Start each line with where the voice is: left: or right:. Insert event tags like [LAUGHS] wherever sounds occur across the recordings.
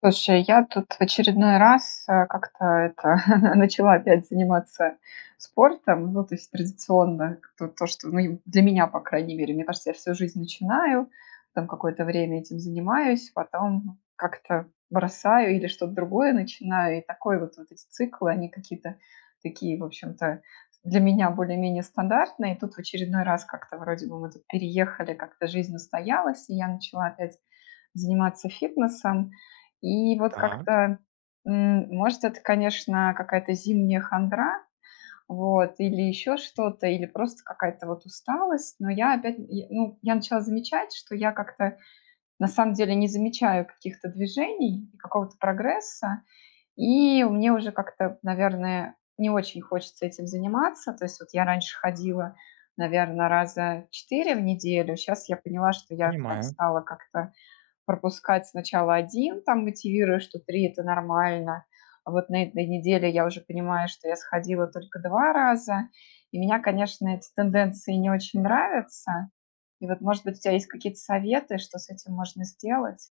left: Слушай, я тут в очередной раз как-то это [LAUGHS] начала опять заниматься спортом. Ну, то есть традиционно то, что, ну, и для меня, по крайней мере, мне кажется, я всю жизнь начинаю, там какое-то время этим занимаюсь, потом как-то бросаю или что-то другое начинаю, и такой вот эти циклы, они какие-то такие, в общем-то, для меня более-менее стандартные. И тут в очередной раз как-то вроде бы мы тут переехали, как-то жизнь устоялась, и я начала опять заниматься фитнесом, и вот
right: Так,
left: как-то, может, это, конечно, какая-то зимняя хандра, вот, или еще что-то, или просто какая-то вот усталость. Но я опять, и, ну, я начала замечать, что я как-то на самом деле не замечаю каких-то движений и какого-то прогресса, и мне уже как-то, наверное, не очень хочется этим заниматься. То есть вот я раньше ходила, наверное, раза четыре в неделю, сейчас я поняла, что я там
right: понимаю.
left: стала как-то пропускать сначала один, там мотивируя, что три это нормально. А вот на этой неделе я уже понимаю, что я сходила только 2 раза. И меня, конечно, эти тенденции не очень нравятся. И вот, может быть, у тебя есть какие-то советы, что с этим можно сделать?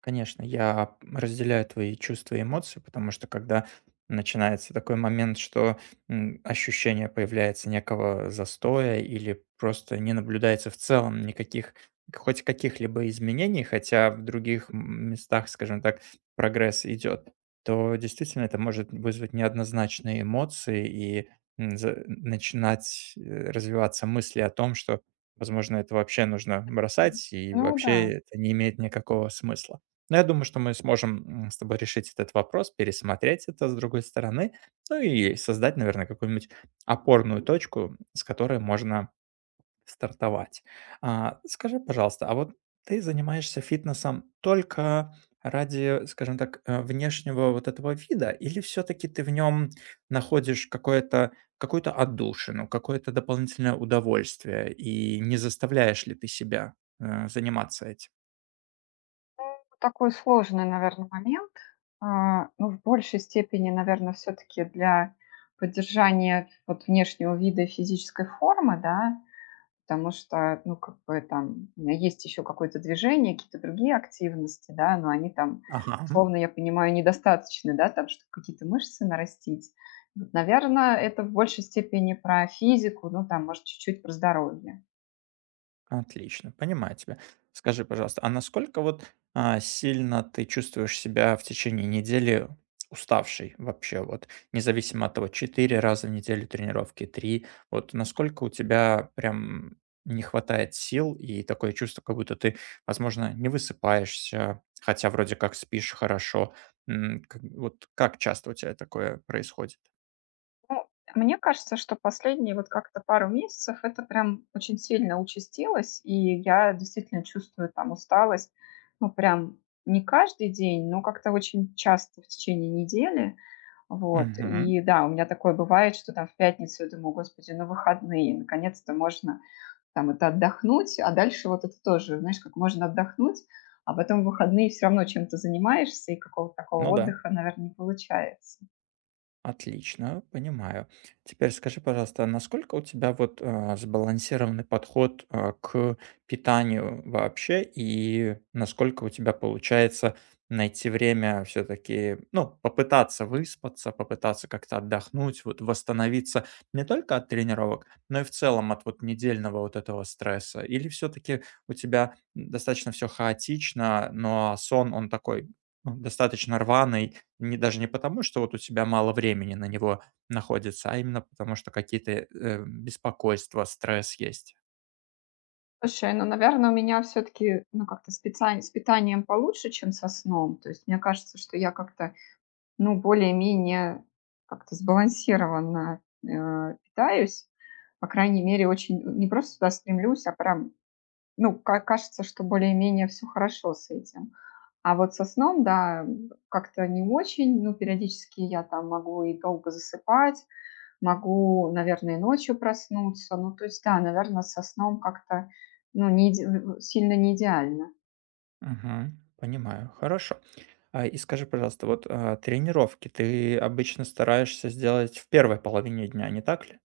right: Конечно, я разделяю твои чувства и эмоции, потому что когда начинается такой момент, что ощущение появляется некого застоя или просто не наблюдается в целом никаких, хоть каких-либо изменений, хотя в других местах, скажем так, прогресс идет, то действительно это может вызвать неоднозначные эмоции и начинать развиваться мысли о том, что, возможно, это вообще нужно
left: Мгм.
right: бросать и
left: Ну да,
right: вообще это не имеет никакого смысла. Но я думаю, что мы сможем с тобой решить этот вопрос, пересмотреть это с другой стороны, ну и создать, наверное, какую-нибудь опорную точку, с которой можно стартовать. Скажи, пожалуйста, а вот ты занимаешься фитнесом только ради, скажем так, внешнего вот этого вида, или все-таки ты в нем находишь какое-то какую-то отдушину, какое-то дополнительное удовольствие, и не заставляешь ли ты себя заниматься этим?
left: такой сложный, наверное, момент. Ну, в большей степени, наверное, все-таки для поддержания вот внешнего вида и физической формы, да. Потому что, ну, как бы там у меня есть еще какое-то движение, какие-то другие активности, да, но они там,
right: Ага.
left: условно, я понимаю, недостаточны, да, там, чтобы какие-то мышцы нарастить. Вот, наверное, это в большей степени про физику, ну, там, может, чуть-чуть про здоровье.
right: Отлично, понимаю тебя. Скажи, пожалуйста, а насколько вот сильно ты чувствуешь себя в течение недели уставшей вообще, вот, независимо от того, четыре раза в неделю тренировки, три, вот, насколько у тебя прям не хватает сил и такое чувство, как будто ты, возможно, не высыпаешься, хотя вроде как спишь хорошо. Вот как часто у тебя такое происходит?
left: Ну, мне кажется, что последние вот как-то пару месяцев это прям очень сильно участилось, и я действительно чувствую там усталость, ну, прям не каждый день, но как-то очень часто в течение недели. Вот, и
right: Мгм.
left: да, у меня такое бывает, что там в пятницу я думаю, господи, на выходные, наконец-то можно там это отдохнуть, а дальше вот это тоже, знаешь, как можно отдохнуть, а потом в выходные все равно чем-то занимаешься, и какого-то такого
right: Ну да.
left: отдыха, наверное, не получается.
right: Отлично, понимаю. Теперь скажи, пожалуйста, насколько у тебя вот сбалансированный подход к питанию вообще, и насколько у тебя получается найти время все-таки, ну, попытаться выспаться, попытаться как-то отдохнуть, вот восстановиться не только от тренировок, но и в целом от вот недельного вот этого стресса? Или все-таки у тебя достаточно все хаотично, но сон он такой ну, достаточно рваный, не даже не потому, что вот у тебя мало времени на него находится, а именно потому, что какие-то, беспокойства, стресс есть.
left: Слушай, ну, наверное, у меня все таки ну, как-то с питанием получше, чем со сном. То есть мне кажется, что я как-то, ну, более-менее как-то сбалансированно, питаюсь. По крайней мере, очень не просто туда стремлюсь, а прям, ну, ка кажется, что более-менее все хорошо с этим. А вот со сном, да, как-то не очень. Ну, периодически я там могу и долго засыпать, могу, наверное, ночью проснуться. Ну, то есть, да, наверное, со сном как-то, ну, не иде- сильно не идеально.
right: Мгм. Понимаю. Хорошо. И скажи, пожалуйста, вот, тренировки ты обычно стараешься сделать в первой половине дня, не так ли?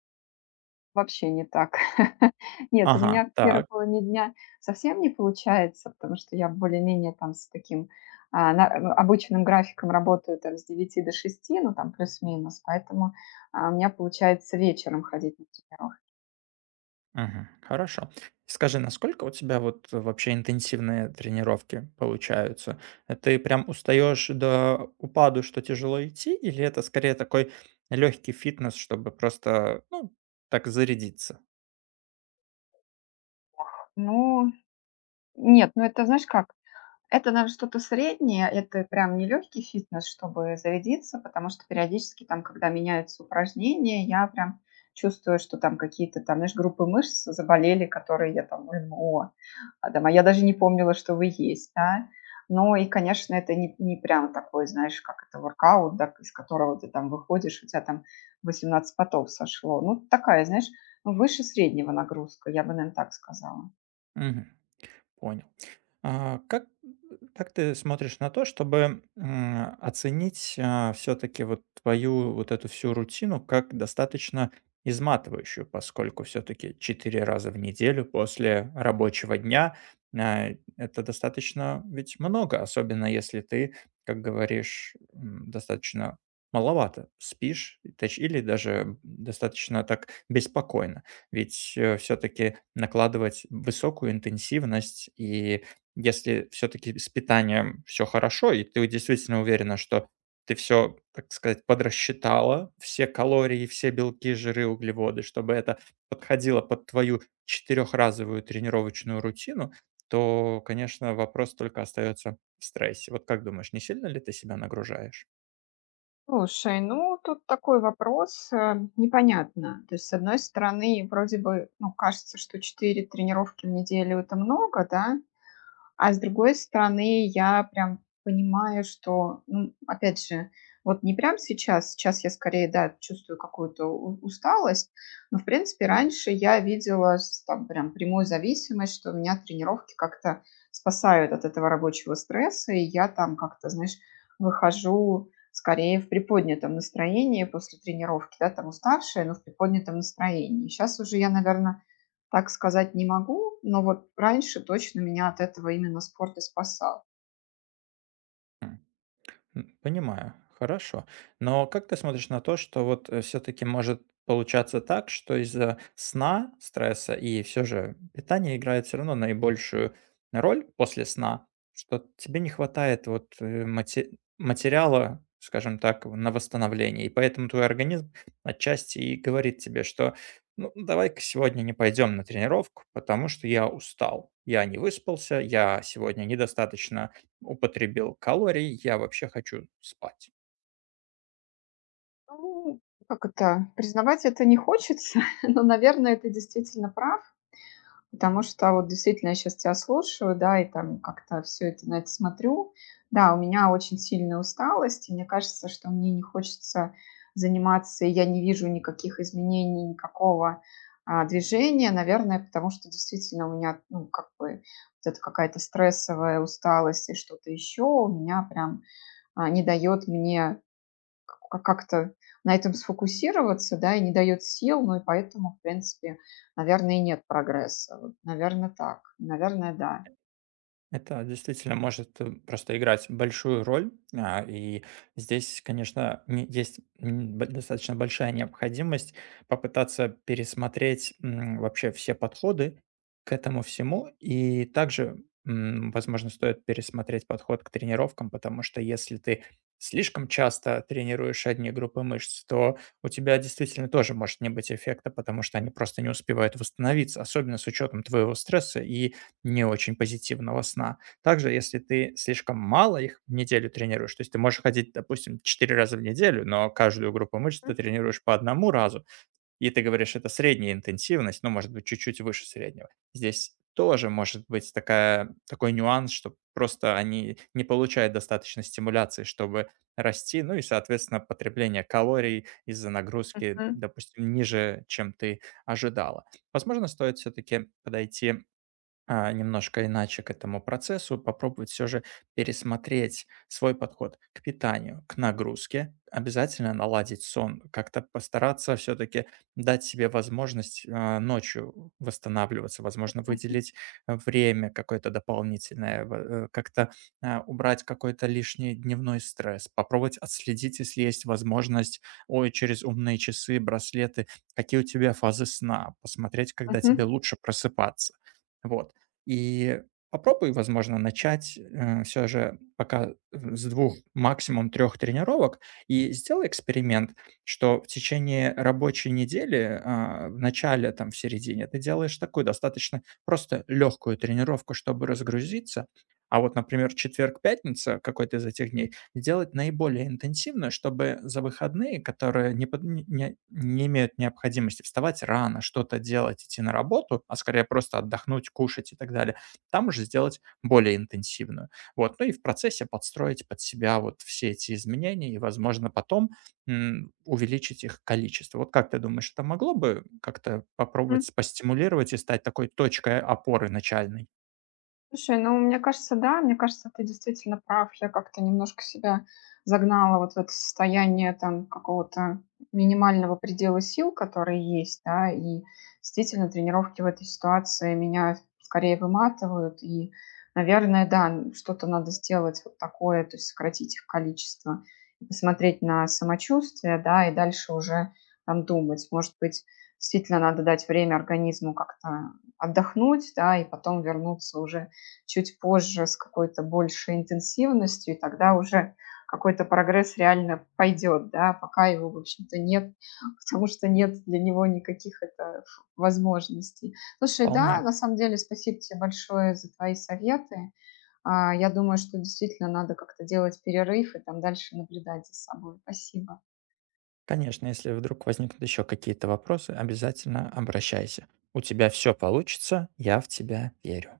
left: Вообще не так. [LAUGHS] Нет, у
right: Ага,
left: меня в первой
right: так.
left: половине дня совсем не получается, потому что я более-менее там с таким ну, обычным графиком работаю там с девяти до шести, ну, там плюс-минус, поэтому у меня получается вечером ходить на тренировку.
right: Мгм. Хорошо. Скажи, насколько у тебя вот вообще интенсивные тренировки получаются? Ты прям устаешь до упаду, что тяжело идти, или это скорее такой легкий фитнес, чтобы просто, ну, так зарядиться?
left: Ну, нет, ну это знаешь как? Это, наверно, что-то среднее. Это прям не легкий фитнес, чтобы зарядиться, потому что периодически там, когда меняются упражнения, я прям чувствую, что там какие-то там, знаешь, группы мышц заболели, которые я там: "Блин, о, а там, а я даже не помнила, что вы есть", да. Ну и, конечно, это не прям такой, знаешь, как это, воркаут, да, из которого ты там выходишь, у тебя там 18 потов сошло. Ну, такая, знаешь, ну, выше среднего нагрузка, я бы, наверно, так сказала.
right: Мгм. Понял. А, как, как ты смотришь на то, чтобы оценить все-таки вот твою вот эту всю рутину как достаточно изматывающую, поскольку все-таки 4 раза в неделю после рабочего дня а, это достаточно ведь много, особенно если ты, как говоришь, достаточно маловато спишь и или даже достаточно так беспокойно. Ведь все-таки накладывать высокую интенсивность и если все-таки с питанием все хорошо, и ты действительно уверена, что ты все, так сказать, подрасчитала, все калории, все белки, жиры, углеводы, чтобы это подходило под твою четырехразовую тренировочную рутину, то, конечно, вопрос только остается в стрессе. Вот как думаешь, не сильно ли ты себя нагружаешь?
left: Слушай, ну тут такой вопрос, непонятно. То есть, с одной стороны, вроде бы, ну, кажется, что 4 тренировки в неделю это много, да, а с другой стороны, я прям понимаю, что, ну, опять же, вот не прям сейчас, сейчас я скорее, да, чувствую какую-то усталость. Но, в принципе, раньше я видела там прям прямую зависимость, что у меня тренировки как-то спасают от этого рабочего стресса, и я там как-то, знаешь, выхожу скорее в приподнятом настроении после тренировки, да, там уставшая, но в приподнятом настроении. Сейчас уже я, наверное, так сказать не могу, но вот раньше точно меня от этого именно спорт и спасал.
right: Понимаю, хорошо. Но как ты смотришь на то, что вот все-таки может получаться так, что из-за сна, стресса и все же питание играет все равно наибольшую роль после сна, что тебе не хватает вот материала, скажем так, на восстановление, и поэтому твой организм отчасти и говорит тебе, что ну, давай-ка сегодня не пойдем на тренировку, потому что я устал, я не выспался, я сегодня недостаточно употребил калорий, я вообще хочу спать.
left: Ну, как это, признавать это не хочется, [LAUGHS] но, наверное, ты действительно прав. Потому что вот действительно я сейчас тебя слушаю, да, и там как-то все это, на это смотрю. Да, у меня очень сильная усталость, и мне кажется, что мне не хочется заниматься, и я не вижу никаких изменений, никакого, движения, наверное, потому что действительно у меня, ну, как бы вот эта какая-то стрессовая усталость и что-то еще у меня прям, не дает мне как-то на этом сфокусироваться, да, и не дает сил. Ну и поэтому, в принципе, наверное, и нет прогресса. Вот, наверное, так. Наверное, да.
right: Это действительно может просто играть большую роль. И здесь, конечно, есть достаточно большая необходимость попытаться пересмотреть вообще все подходы к этому всему. И также, возможно, стоит пересмотреть подход к тренировкам, потому что если ты слишком часто тренируешь одни группы мышц, то у тебя действительно тоже может не быть эффекта, потому что они просто не успевают восстановиться, особенно с учетом твоего стресса и не очень позитивного сна. Также, если ты слишком мало их в неделю тренируешь, то есть ты можешь ходить, допустим, 4 раза в неделю, но каждую группу мышц ты тренируешь по одному разу, и ты говоришь, это средняя интенсивность, ну, может быть, чуть-чуть выше среднего. Здесь тоже может быть такой нюанс, что просто они не получают достаточно стимуляции, чтобы расти, ну и, соответственно, потребление калорий из-за нагрузки,
left: Мгм.
right: допустим, ниже, чем ты ожидала. Возможно, стоит все-таки подойти немножко иначе к этому процессу, попробовать все же пересмотреть свой подход к питанию, к нагрузке, обязательно наладить сон, как-то постараться все-таки дать себе возможность ночью восстанавливаться, возможно,
left: Мгм.
right: выделить время какое-то дополнительное, как-то убрать какой-то лишний дневной стресс, попробовать отследить, если есть возможность, ой, через умные часы, браслеты, какие у тебя фазы сна, посмотреть, когда тебе
left: Мгм.
right: лучше просыпаться. Вот. И попробуй, возможно, начать, все же пока с двух, максимум трех тренировок. И сделай эксперимент, что в течение рабочей недели, в начале, там, в середине ты делаешь такую достаточно просто легкую тренировку, чтобы разгрузиться. А вот, например, четверг, пятница, какой-то из этих дней, сделать наиболее интенсивную, чтобы за выходные, которые не, под- не, не- не имеют необходимости вставать рано, что-то делать, идти на работу, а скорее просто отдохнуть, кушать и так далее, там уже сделать более интенсивную. Вот, ну и в процессе подстроить под себя вот все эти изменения и, возможно, потом увеличить их количество. Вот как ты думаешь, это могло бы как-то
left: Мгм.
right: попробовать постимулировать и стать такой точкой опоры начальной?
left: Слушай, ну, мне кажется, да, мне кажется, ты действительно прав. Я как-то немножко себя загнала вот в это состояние там какого-то минимального предела сил, который есть, да, и действительно тренировки в этой ситуации меня скорее выматывают, и, наверное, да, что-то надо сделать вот такое, то есть сократить их количество и посмотреть на самочувствие, да, и дальше уже там думать. Может быть, действительно надо дать время организму как-то отдохнуть, да, и потом вернуться уже чуть позже с какой-то большей интенсивностью, и тогда уже какой-то прогресс реально пойдет, да, пока его, в общем-то, нет, [LAUGHS] потому что нет для него никаких это возможностей. Слушай, да,
right: Вполне.
left: на самом деле, спасибо тебе большое за твои советы. Я думаю, что действительно надо как-то делать перерыв и там дальше наблюдать за собой. Спасибо.
right: Конечно, если вдруг возникнут еще какие-то вопросы, обязательно обращайся. У тебя все получится, я в тебя верю.